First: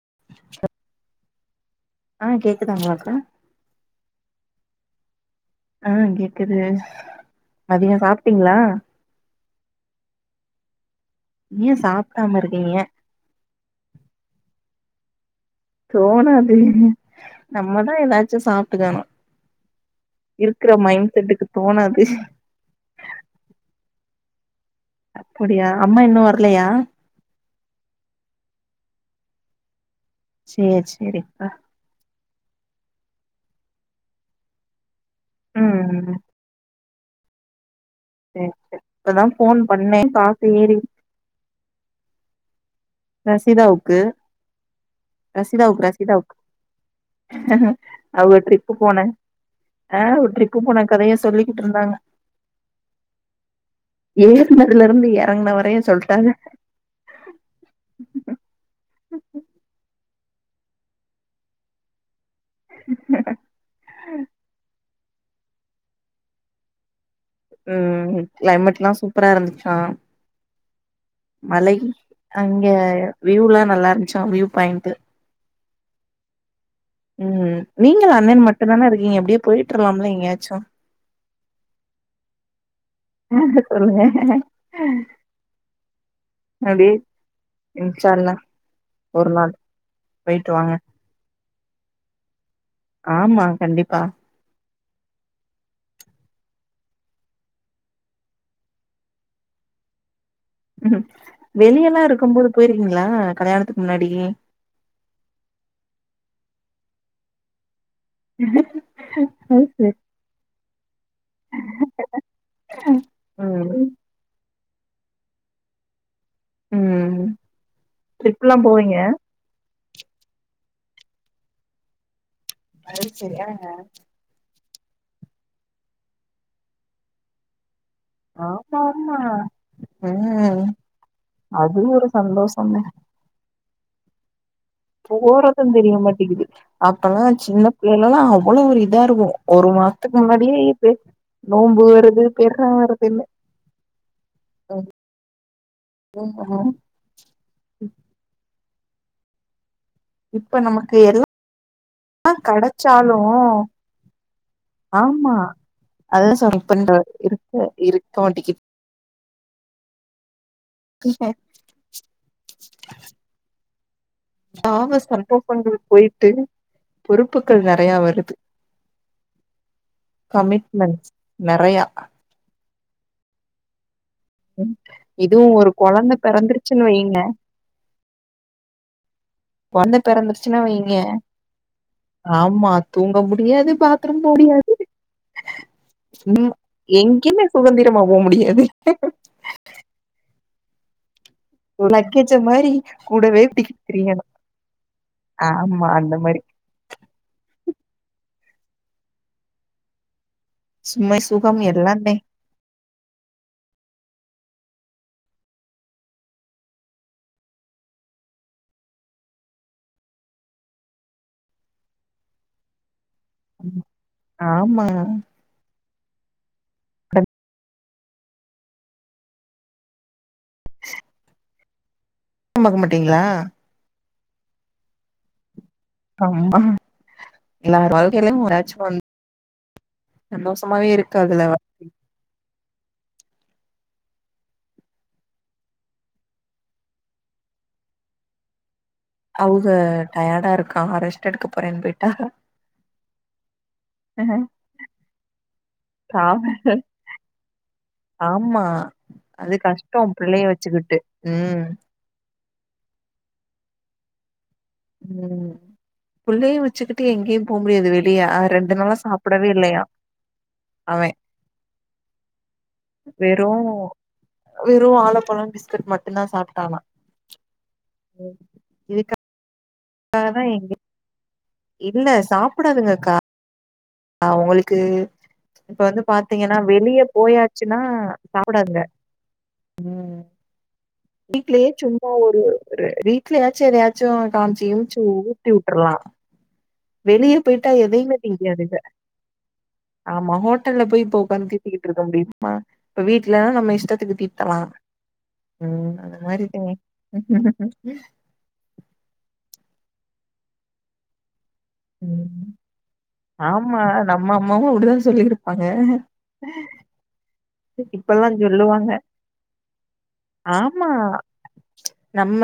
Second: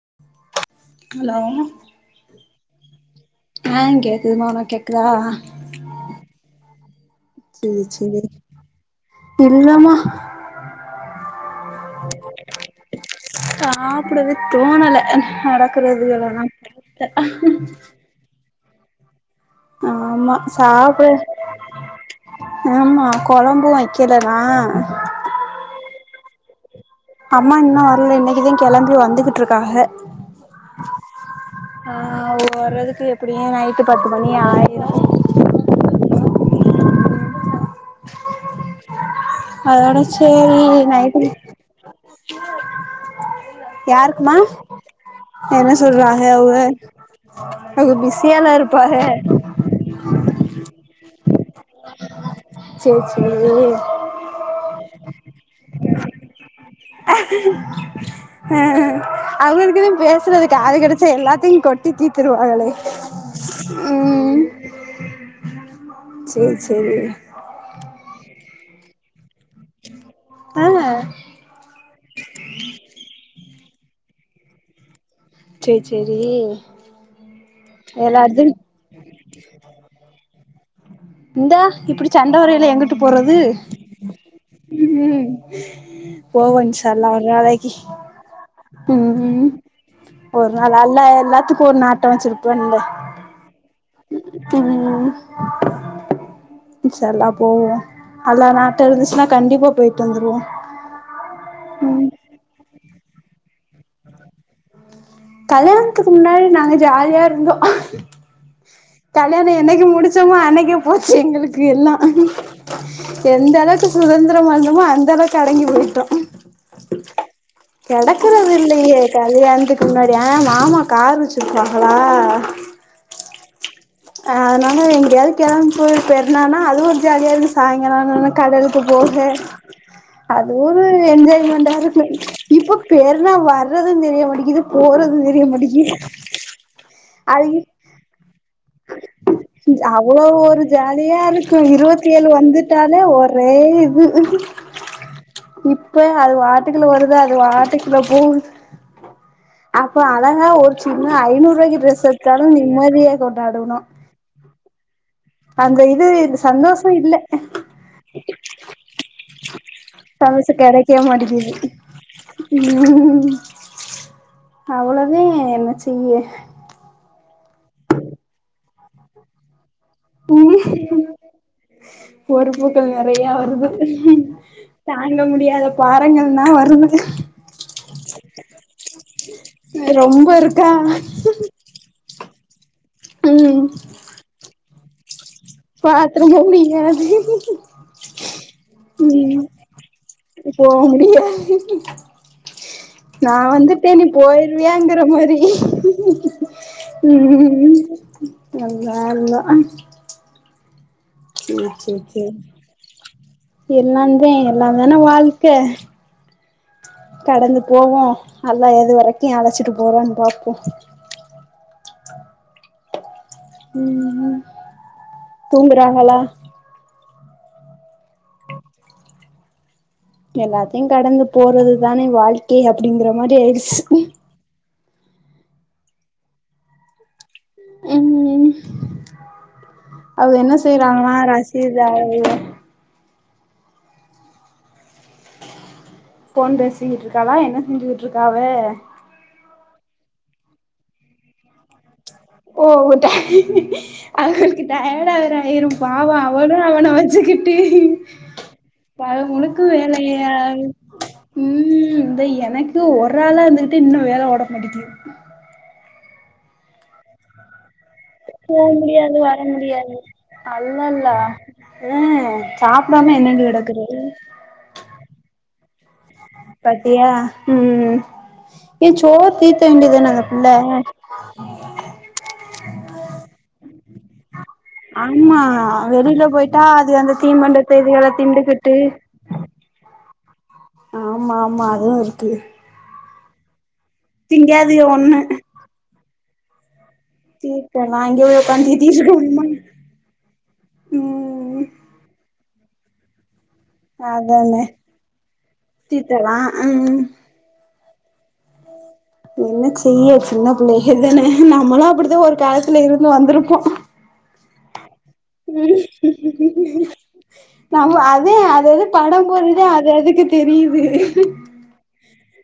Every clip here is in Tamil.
[unintelligible] ஹலோ அ கேக்குதாங்களாக்கா அ கேக்குதுமா உனக் கேக்குதா அ கேக்குது சேரி மதியோ சேரி சாப்டீங்களா இல்லமா ஏ சாப்டாம இருக்கீங்க ஏ சாப்டவே தோணல நடக்குறது எல்லா நா தோணாது நம்மதா ஏதாச்சு சாப்ட்டுக்கணு ஆமா இருக்குற சாப்ட மைண்ட் செட்டுக்கு தோணாது ஆமா கொழம்பு வெக்கலனா அப்டியா அம்மா இன்னு வரலையா அம்மா இன்னு வரல இன்னிக்கிதா கெளம்பி வந்துகிட்ருக்காக சேரி சேரிக்கா நா அவர் வர்றதுக்கு எப்டியு நைட்டு பத்துமணி ஆயிரு உம் ம் சேரி இப்பதா ஃபோன் அதோட பண்ணே காசு சேரி ஏறி நைட்டு [inaudible] ரசிதாவுக்கு யாருக்குமா என்ன ரசிதாவுக்கு சொல்றாக ரசிதாவுக்கு அவுக அவுக அவங்க பிஸியால்ல ட்ரிப்பு இருப்பாக போன ஆ வுட்ரு ஒரு ட்ரிப்பு போனா கதைய சொல்லிக்கிட்டு இருந்தாங்க சேர் சேரி ஏர்னதுல இருந்து இறங்கின வரையும் சொல்டாங்க அ அவருக்னு பேசுறது ஆளு கெடைச்சா எல்லாத்தையு கொட் டித் தீத்ருவாகளே உம் சேரி சேரி உம் கிளைமேட் எல்லா சூப்பரா இருந்துச்சா ஆ மலை அங்க வியூ எல்லா நல்லா இருந்துச்சா வியூ பாயிண்ட்டு செர் சேரி உம் நீங்களு எல்லாருது அண்ணன் மட்டு தான இருக்கீங்க அப்டியோ போயிட்ருலாம்ல எங்கேயாச்சு இந்தா இப்டி சண்டை வரையில எங்குட்டு போறது சொல்லுங்க உம் போவோ அப்டியே இன்ஷால்லா ஒரு நாளைக்கு இன்ஷா அல்லாஹ் உம் ம் ஒரு வாங்க நாள் அல்லாஹ் எல்லாத்துக்கு ஒரு நாட்ட வச்சுருப்பான்ல ஆமா கண்டிப்பா உம் இன்ஷாஅல்லாஹ் போவோ அல்லாஹ் நாட்ட இருந்துச்சுன்னா கண்டிப்பா போயிட்டு வந்துருவோ ம் வெளிய எல்லா இருக்கும் போது போயிருக்கீங்களா கல்யாணத்துக்கு முன்னாடி கல்யாணத்துக்கு முன்னாடி நாங்க ஜாலியா இருந்தோ ம் ஹும் கல்யாணோ என்னைக்கு முடிச்சுசோமோ அன்னைக்கே போச்சு எங்களுக்கு எல்லா எந்த அளவுக்கு ம் சுதந்திரமா இருந்தமோ அந்த அளவுக் கெடங்கி பொயிட்டோ ம் கெடக்குறது ட்ரிப்லா போவீங்க இல்லையே கல்யாணத்துக் முன்னாடி ஆ மாமா கார் வச்சுருப்பாங்களா அது சரியான நேரோ அதுனால எங்கேயாது கெளம்பி போயி பெற்னான்னா அது ஒரு ஜாலியா இருக்கு சாயங்கால ஆன ஒன்னோ ஆமா கடலுக்கு ஆமா போக அது ம் ஒரு என்ஜாய்மெண்டா அது இருக்கு ஒரு சந்தோஷந்தா இப்ப பெருனா வர்றது தெரிய மாட்டிங்கிது போறது தெரிய மாட்டிங்கிது அப்பல்லா அது சின்ன புள்ளையிலெல்லா அவ்ளோ ஒரு இதா இருக்கு ஒரு மாசத்துக்கு அவ்ளோ முன்னாடியே ஒரு இது ஜாலியா இருக்கு நோம்பு இருவத்தி வருது ஏழு பெர்னா வந்துட்டாலே வருதுன்னு ஒரே இது ம் இப்ப அது வாட்டுக்குள்ள வருது அது வாட்டுக்குள்ள போவுது அப்போ அழகா இப்ப ஒரு நமக்கு சின்ன எல்லா ஐநூறு ரூவாக்கி ட்ரெஸ் எடுத்தாலும் நிம்மதியா கெடச்சாலு கொண்டாடுணோ ஆமா அதுதா சொல்றே இப்பன்ற சந்தோஷம் வரைக்கு இருக்க இருக்க மாட்டிக்கிது பழசு கெடைக் தே மாட்டிகிது ம் சாவ அவ்வளவே என்ன சம்பவங்கள் செய்ய பொயிட்டு பொறுப்புகள் நெறையா வருது கமிட்மெண்ட்ஸ் நெறையா பொறுப்புக்கள் நெறையா வருது தாங்க இதுவு முடியாத ஒரு கொழந்த பாரங்கள்னா பெறந்துருச்சுன்னு வருது வைங்க இது கொழந்த ரொம்ப பெறந்துருச்சுன்னா இருக்கான் வைங்க ஆமா தூங்க ம் முடியாது பாத்ரூம் போ முடியாது பாத்ரூம் போ ம் முடியாது எங்கயுமே சுதந்திரமா போ முடியாது ம் இப்போ முடியாது ஒரு லக்கேஜ மாரி நா கூடவே கூட்டிக்கிட்டு வந்துட்டே நீ திரியணு போயிருவியாங்குற மாரி ஆமா அந்த மாரி ம் ம் அல்லா அல்லா சும்மை சூப் செரி செரி எல்லாந்தே எல்லாந்தான வாழ்க்க கடந்து போவோ அல்லா எது வரைக்கு அழைச்சிட்டு போறான்னு பாப்போ ஆமா தூங்குறாங்களா கண் எல்லாத்தையு கடந்து போறதுதானே வாழ்க்கை பாக்க அப்டிங்கிற மாட்டீங்களா மாரி ஆயிடுச் கம்பம் எல்லார் வாழ்கைலயு ஒரு அச்சம் வந்து அது என்ன சந்தோஷமாவே செய்றாங்கனா இருக்காதுல ரசீது அவுங்ளே ஃபோன் பேசிக்கிட்ருக்காளா என்ன செஞ்சுகிட்ருக்கா அவ அவுக டயர்டா இருக்காங்க ரெஸ்ட் எடுக்க போறேன்னு போயிட்டாக ஓ ஓ அவுகளுக்கு டயர்டா ஆயி ஆயிரும் பாவோ பாவ அவளு அவன வச்சுக்கிட்டு ஆமா பகல் அது முழுக்கு கஷ்டோ வேலைங்க பிள்ளைய வச்சுக்கிட்டு ம் இந்த எனக் த்து ஒர் ஆளா இருந்துகிட்டு இன்னு வேல ஓட மாட்டிங்கிது ம் புள்ளையு வச்சுகிட்டு எங்கேயு போ முடியாது வெளி போ முடியாது வர முடியாது அவ அல்லல்ல ம் சாப்டாம என்னன்டு வெறு கெடக்குறது வெறு வாழப்பழ பிஸ்கட் மட்டும்தா சாப் பாத்தியா ம் ஏய இதுக்காகதா சோர் தீத்த வேண்டியதான அந்த புள்ள எங்க இல்ல சாப்டாதுங்க அக்கா அவுங்களு க்கு ஆமா இப்ப வந்து வெளில பாத்தீங்கன்னா போயிட்டா அது வெளிய அந்த போயாச்சுன்னா தீமண்டத்த இதுகள திண்டுகிட்டு சாப்டாதுங்க ம் ஆமா ஆமா வீட்லயே அதுவு சும்மா இருக்கு ஒரு வீட்லயாச்சு ஏதாய்ச்சு கொஞ்சோ காம்சி திங்காதீக கிம்சி ஒண்ணு ஊட்டி வுட்டுரலா வெளியே போயிட்டா தீட்டலா எதையுமே இங்க திங்காதுக [unintelligible] ஆமா ஹோட்டல போயி இப்ப ஓட்காந்து ம் தூக்கியிட்டு இருக்க முடியுமா இப்ப வீட்டுலதா நம்ம இஷ் டத்துக்கு தீட்டலா அதானே ம் அந்த தீட்டலா மாதிரி இருக்குங்க ம் என்ன செய்ய சின்ன பிள்ளைகள் தான நம்மளும் அப்டிதா ஒரு ம் காலத்துல இருந்து வந்துருப்போ ஆமா நம்ம அம்மாவு இப்டிதா சொல்லிருபாங்க ம் நம்ம இப்பல்லா அதே அது அது சொல்லுவாங்க பட போடும்தா அது அதுக்கு தெரியுது ஆமா நம்ம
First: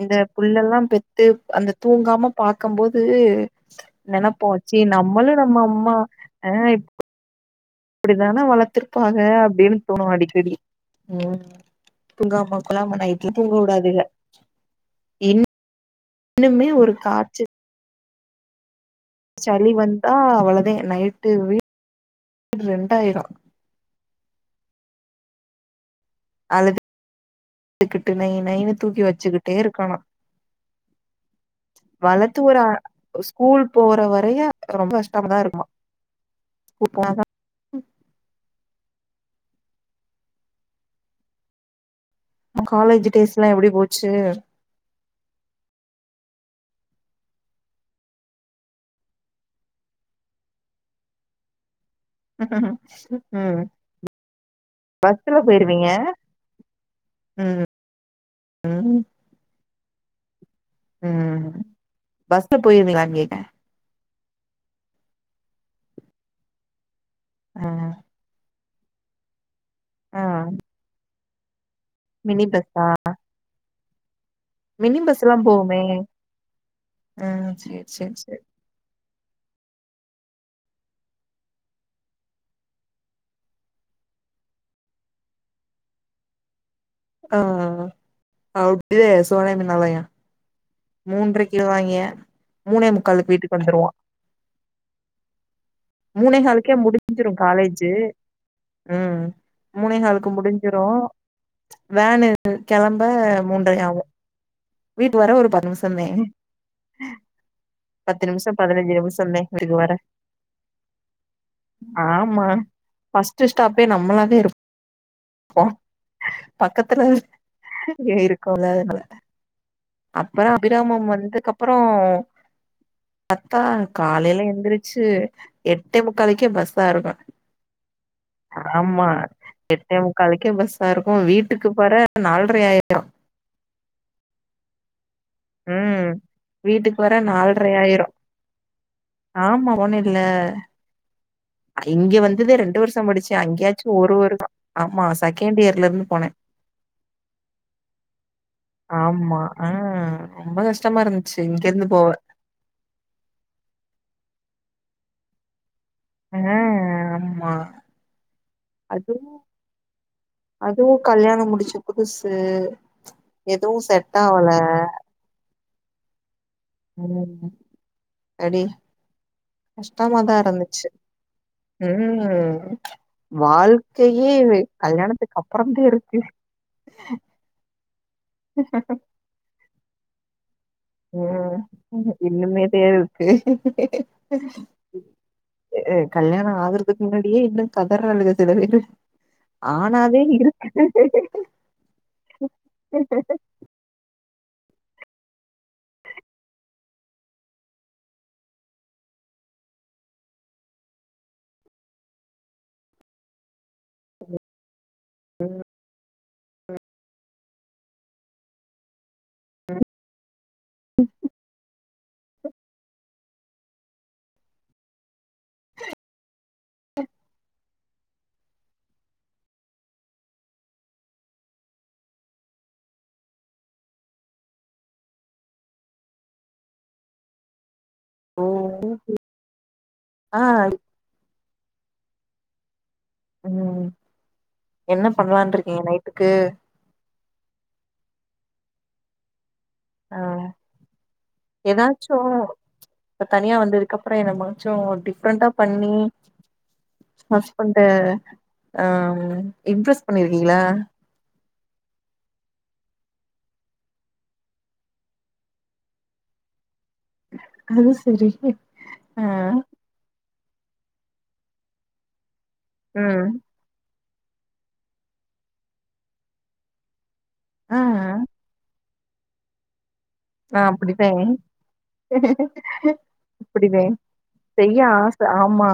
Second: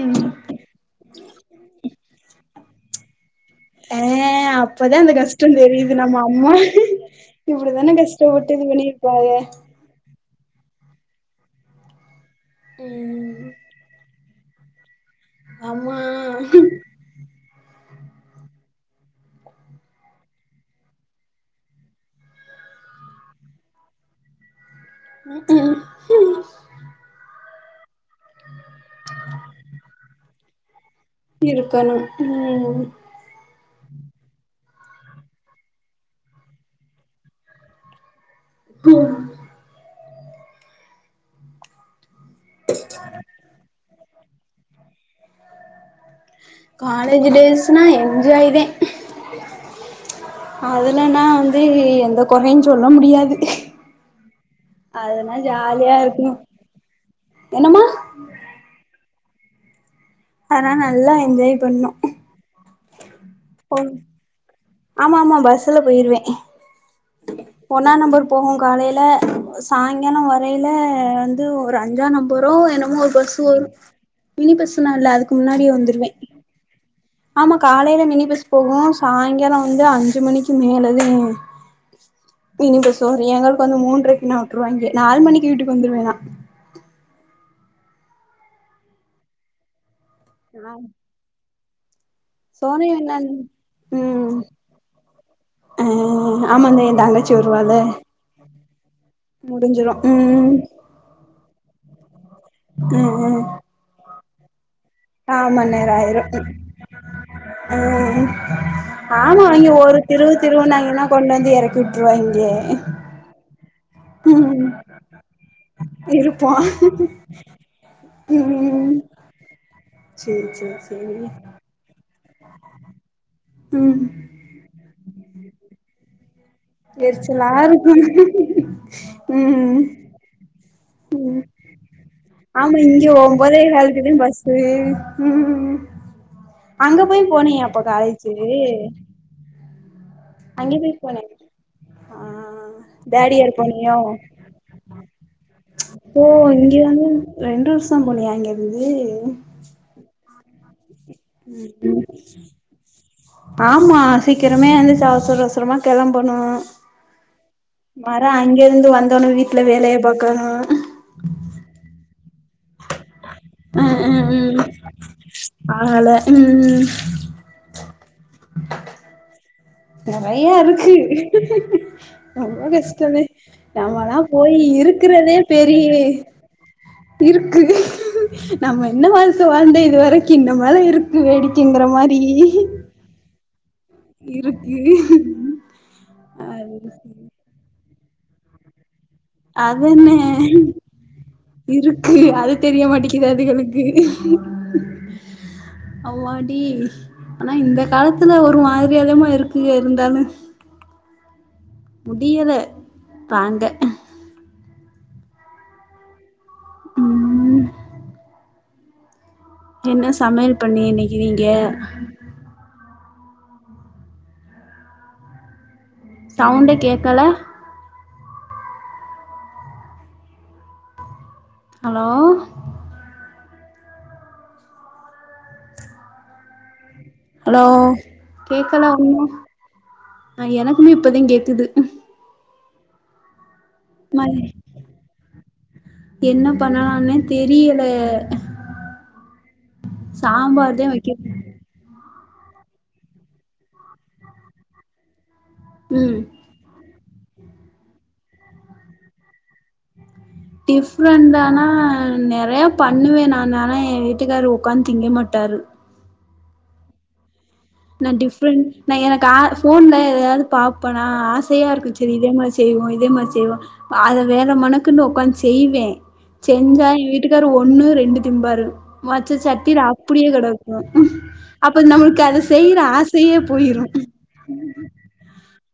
இந்த புள்ள எல்லா பெத்து அந்த தூங்காம பார்க்க போது ஆ நெனப்போ சி அப்பதா அந்த நம்மளு கஷ்டோ நம்ம அம்மா அ இப்டிதானங்க இப்டிதான வளர்த்துருப்பாங்க அப்டின்னு தோணு அடிக்கடி ம் தூங்க கொள்ளமா நைட்டுல ம் தூங்க விடாதுங்க அம்மா இன்னுமே ஒரு காச்சு சளி வந்தா அவ்ளவுதா நைட்டு வீட்டு ரெண்டா ஆயிடு ம் அழுது கிட்டு நைன்னனு தூக்கி வச்சுக்கிட்டே இருக்கன்னு இருக்கணு வளர்த்து ஓர் ஆ ம் ஸ்கூல் போற வரையு ரொம்ப கஷ்டமாதா இருக்குமா ஸ்கூல் போனாதா காலேஜ் டேஸ் எல்லா எப்டி போச்சு காலேஜ் டேஸ்னா என்ஜாய் தா அதுலன்னா வந்து எந்த குறையு சொல்ல முடியாது ம் அதுனா பஸ்ல போயிருவீங்க ஜாலியா இருக்குன்னு ம் என்னம்மா ம் அதுனால நல்லா ம் என்ஜாய் பண்ணோ பஸ்ல போடுவீங்களான்னு கேட்ட ஆமா ஆமா பஸ்ல போயிருவ ஆ ஒன்னா நம்பர் போகும் காலையில் சாயங்கால ஆ வரையில வந்து ஒரு அஞ்சா மினி நம்பரோ பஸ்ஸா என்னமோ ஒரு பஸ் இது வரு மினி பஸ்ல்லா இல்ல அதுக்கு முன்னாடியே வந்துடுவ ஆ ஆமா சேரி காலையில சேரி மினி சேரி பஸ் போகு சாயங்கால வந்து அஞ்சு மணிக்கு மேலத மினி பஸ் வரு எங்களுக்கு வந்து மூன்றரைக்குல்லா விட்டுருவாங்க நாலு மணிக்கு வீட்டுக்கு வந்துருவ நா ஆ அவுட்டு சோலய மின் நிலைய என்னாவும் மூன்றுரைக்கு விடுவாங்கய மூனே விண்ணன் முக்காலுக்கு வீட்டுக்கு வந்துருவோ ம் ஆ முன்னே காலுக்கே ஆமாங்க என் முடிஞ்சிரு தங்கச்சி வருவால காலேஜ் ம் முடிஞ்சிரு மூனேகால்க்கு ம் முடிஞ்சிரு வேனு கெளம்ப ம் ம் மூன்றையாவு வீட் வர ஒரு பத் றாயிரு ம் பத்து நிமிஷோ பதினஞ்சு நிமிஷந்தே ஆமா அவிங்க வீட்டுக்கு வர ஒருத் திருவு திருவுனாய்ங்கனா கொண்டு வந்து எறக்கிவுட்ருவாய்ங்க ஃர்ஸ்ட்டு ஸ்டாப்பே நம்மளாதே இருப் போ இருப்போ பக்கத்துல இங்க இருக்கோல ம் அதனால சேரி பறோ சேரி அபிராமம் சேரி வந்தக்கப்பறோ அக்கா ம் காலைல எந்திருச் சு எட்டே முக்காலுக்கே பஸ் எரிச்சலா இருக்கு ம் கலைக்கே பஸ்ஸாருக்கு வீட்டுக்கு போற நால்ரையாயிரு போம்போதே வேல்குதுன் பஸ் வி ம் வீட்டுக்கு அங்க வர போய் போனியா நால்ரை அப்ப ஆயிரு காலேஜூ ஆமா ஒன இல்ல அங்கியும் போய் போனே இங்கே ஆ வந்ததே ரெண்டு வருஷம் படிச்சு தேர்ட் இயர் அங்கியாச்சு போனியோ ஒரு வருமா ஆமா செகண்ட்டியர்லருந் ஓ இங்க வந்து ரெண்டு வர்ஷம் போனியா இங்க இருந்து அ ரொம்ப கஷ்டமாருந் ம் ஆமா சீக்கிரமே எந்துச் அவசர அவசரமாச் கெளம்பனு ஆ ஆமா மரே அங்கேந்து வந்தோனே வீட்ல வேலையப் பாக்கோணு கல்யாணம் முடிச்ச புதுசு எதுவு செட்டாவல ஆள ம் ம் ம் ம் ம் அடி கஷ்டமாதா நெறைய இருந்துச்சு இருக்கு ரொம்ப ம் கஷ்டமே நம்மல்லா வாழ்க்கையே போய் இருக்குறதே கல்யாணத்துக்கப்பறந்தே பெரிய இருக்கு இருக்கு நம்ம என்ன வாழ்க்க வாழ்ந்த இது வரைக்கி இன்னமேல இருக் ம் இன்னுமேத் தேரருக்கு இருக்கு அ அ கல்யாணோ அது ஆகறதுக் முன்னாடியே இன்னு கதறர்லாகுக சில வேறு அதன்னே இருக்கு அது தெரிய மாட்டேகிது அதுகளுக்கு ச அவ்வாடி ஆனா இந்த காலத்துல ஒரு மாரியாதாமா இருக்குக இருந்தாலு முடியல தாங்க ம் என்ன சமையல் பண்ணிக இன்னைகி நீங்க சவுண்டே கேக்கல ஹலோ ஹலோ ஓ கேக்கல ஒன்னு ஆ எனக்குமே இப்பதேங் கேக்குது ம் [unintelligible] என்ன பண்லான் இருக்கீங்க நைட்டுக்கு என்னப்ப இன்னலானேத் தெரியல ஆ சாம்பார்தே வெக்க எதாச்சு இப்பத் தனியா வந்ததுக்கப்றோ என மச்சோ டிஃப்ரெண்டாப் பண்ணி ம் ஹஸ்பண்ட்ட அ இம்ப்ரெஸ் பண்ணிருக்கீங்ளா ஃபிரெண்டானா நெறையாப் பண்ணுவே நானு ஆனா ஏ வீட்டுகாரு வுக்காந் திங்க மாட்டாரு அது நா சரி டிஃப்ரெண்ட் நா எனக்கு ஆ ஃபோன்ல எதயாது பாப்பனா ஆசையா இருக்குச் ரி இதேமாரி செய்வோ இதேமாரி ம் செய்வோ அத வேற மணக்குன்னு உக்காந்து செய்வே செஞ்சா இவ க்காரரு ஆ ஒன்னு ஆ ரெண்டு திம்பாரு மச்ச சட்டி ராத் புடியே கிடக்கு அப்ப நம்மளுக்கு அது அப்டிவே செய்ய ஆச ஆமா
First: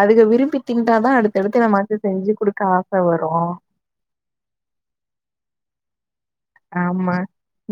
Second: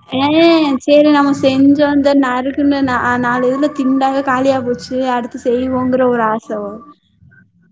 அதுக ஏ விரும்பி சேரி திண்டாதா நம்ம அடுத்தடுத்து செஞ்சோ நமக்கு அந்த செஞ்சு குடுக்க நறுக்குன ஆச நா வரு நாலு இதுல திண்டது காலிய போச்சு அடுத்து செய்வோங்கிற ஒரு ஆச வரும். ஆமா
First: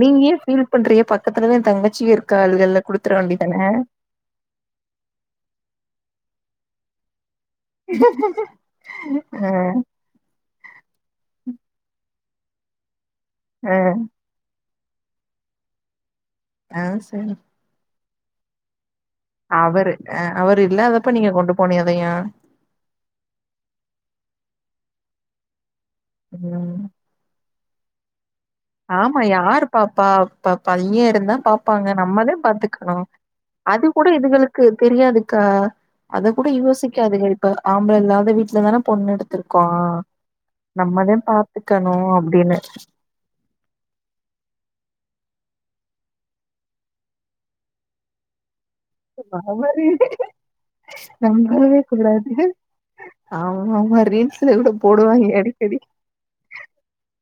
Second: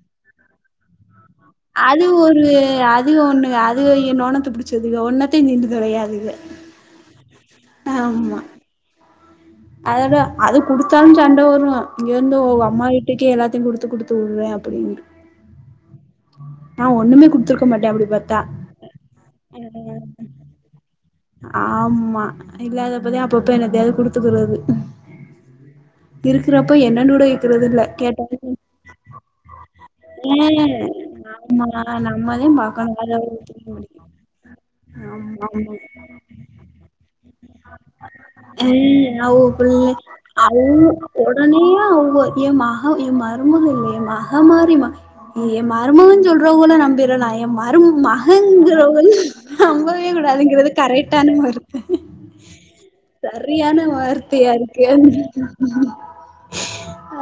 நீங்க ஏ ஃபீல் பண்றீக பக்கத்துலதா எ தங்கச்சியு இருகால்கள்ல குடுத்துர வேண்டியதானே என்னானத்து பிடி சதுங்க ஒன்னத்தையு நின்னு தொலையாதுங்க அஹ் அதோட அது கொடுத்தாலும் அதோட அது குடுத்தாலு சண்ட வரு இங்க இருந்து ஒ அம்மா வீட்டுக்கே எல்லாத்தயு ஆ கொடுத்து கொடுத்து வுடுரே அப்படின் ஆ நா ஒண்ணுமே சரி குடுத்துருக்க மாட்டே அப்டி பாத்தா அவரு அஹ் அவரு இல்லாதப்ப நீங்க கொண்டு போனியதையா ஆமா இல்லாதப்பதா அப்பப்ப என்னத்தயாவது குடுத்துவுடுறது இருக்கிறப்ப ம் என்னன்னு கூட கேக்குருது இல்ல கேட்டாலே ஆமா யாரு பாப்பா பையே இருந்தா ஆமா பாப்பாங்க நம்மதே நம்மதா பாத்துக்கணு பாக்கணு அத அது கூட இதுகளுக்கு தெரியாதுக்கா ஆமா ஆமா அது கூட யோசிக்காதுங்க இப்ப ஆம்பள இல்லாத வீட்டுலதானே பொண்ணு ம் அவ எடுத்திருக்கோ புள்ள அவ நம்மதா ஒடனேயே பாத்துக்கணு அவங்க எ அப்டின்னு மகா எ மருமக இல்ல எ மகமாரிமா ஏ மருமகனு சொல்றவங்கள நம்பிறலா எ மரு மகங்கிறோ நம்பவே கூடாதுங்கிறது கரைட்டான நம்பவே வார்த்த கூடாது ஆமா சரியான ஆமா வார்த்தையா ரீல்ஸ்ல கூட இருக்கே போடுவாங்க அடிக்கடி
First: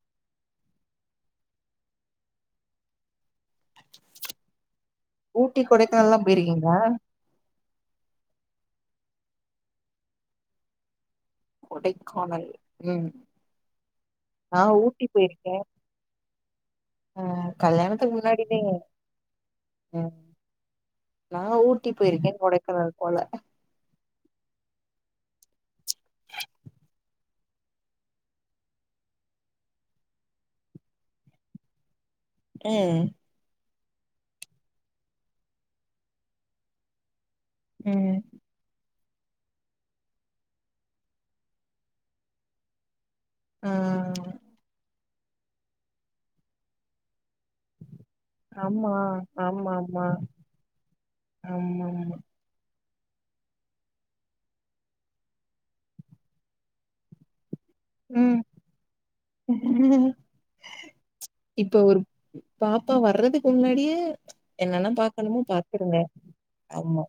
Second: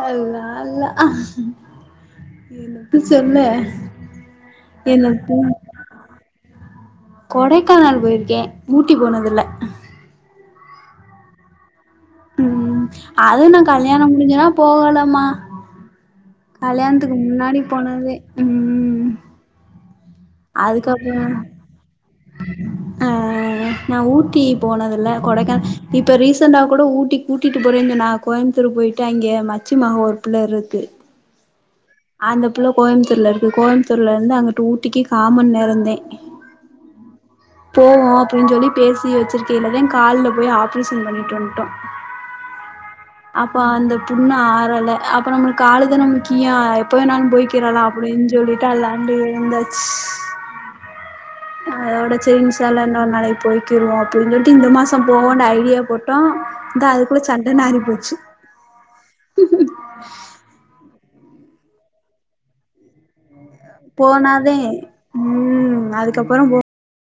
அல்லா அல்லா சொல்லே என்னத்த ஊட்டி கொடைக்கானல்லா போயிருக்கீங்ளா கொடைக்கானல் போயிருக்கே ஊட்டி போனதுல்ல கொடைக்கான் உம் அது நா கல்யாண முடிஞ்சலா நா ஊட்டி போகல மா போயிருக்கே கல்யாணத்துக்கு ஆ முன்னாடி போனதே உம் உம் அதுக்கப்புறோ கொடைக்கானல் போல அஹ் நா ஊட்டி போனதில்ல கொடைக்கான இப்ப ரீசெண்டட்டா கூட ஊட்டி கூட்டிட்டு போறேனு சென்னாங் கோய்ம்புத்தூர் போய்ட்டு அங்க மச்சி மக ஒரு புள்ள இருக்கு அந்த புள்ள ம் கோய்ம்த்தூர்ல இருக்கு கோய்ம்த்தூர் தூர்ல இருந்து அங்குட்டு ஊட்டிக்கு காமன்நேரந்தே போவோ ம் அப்டின்னு சொல்லி பேசி வச்சிருக்கேலதே கால்ல போய் ஆப்ரேஷன் பண்ணிட்டு வன்டோ அப்ப ஆ அந்த புண்ணு ஆறல அப்ப நம்மலுக்கு காலுதானே முக்கியோ இப்பவேநானு போய்கிறேல அப்டின்னு சொல்லிட்டு ஆமா அல்லாண்டு ஆமா வந்தாச்சு ஆமா ஆமா அதோட ஆமா சேரின்னு இன்ஷால்லா இன்னொருநாளைக்கி போய்கிருவோ அப்டின்னு சொல்லிட்டு இந்த மாசோ போவோனு ஐடியா போட்டோ இந்தா அதுக்குள்ள சண்ட நாறிபோ உம் இப்ப ஒரு பாப்பா வர்றதுக்கு முன்னாடியே போனாதே என்னென்ன பாக்கணுமோ ம் பாத்துருங்க அதுக்கப்புறோ ஆமா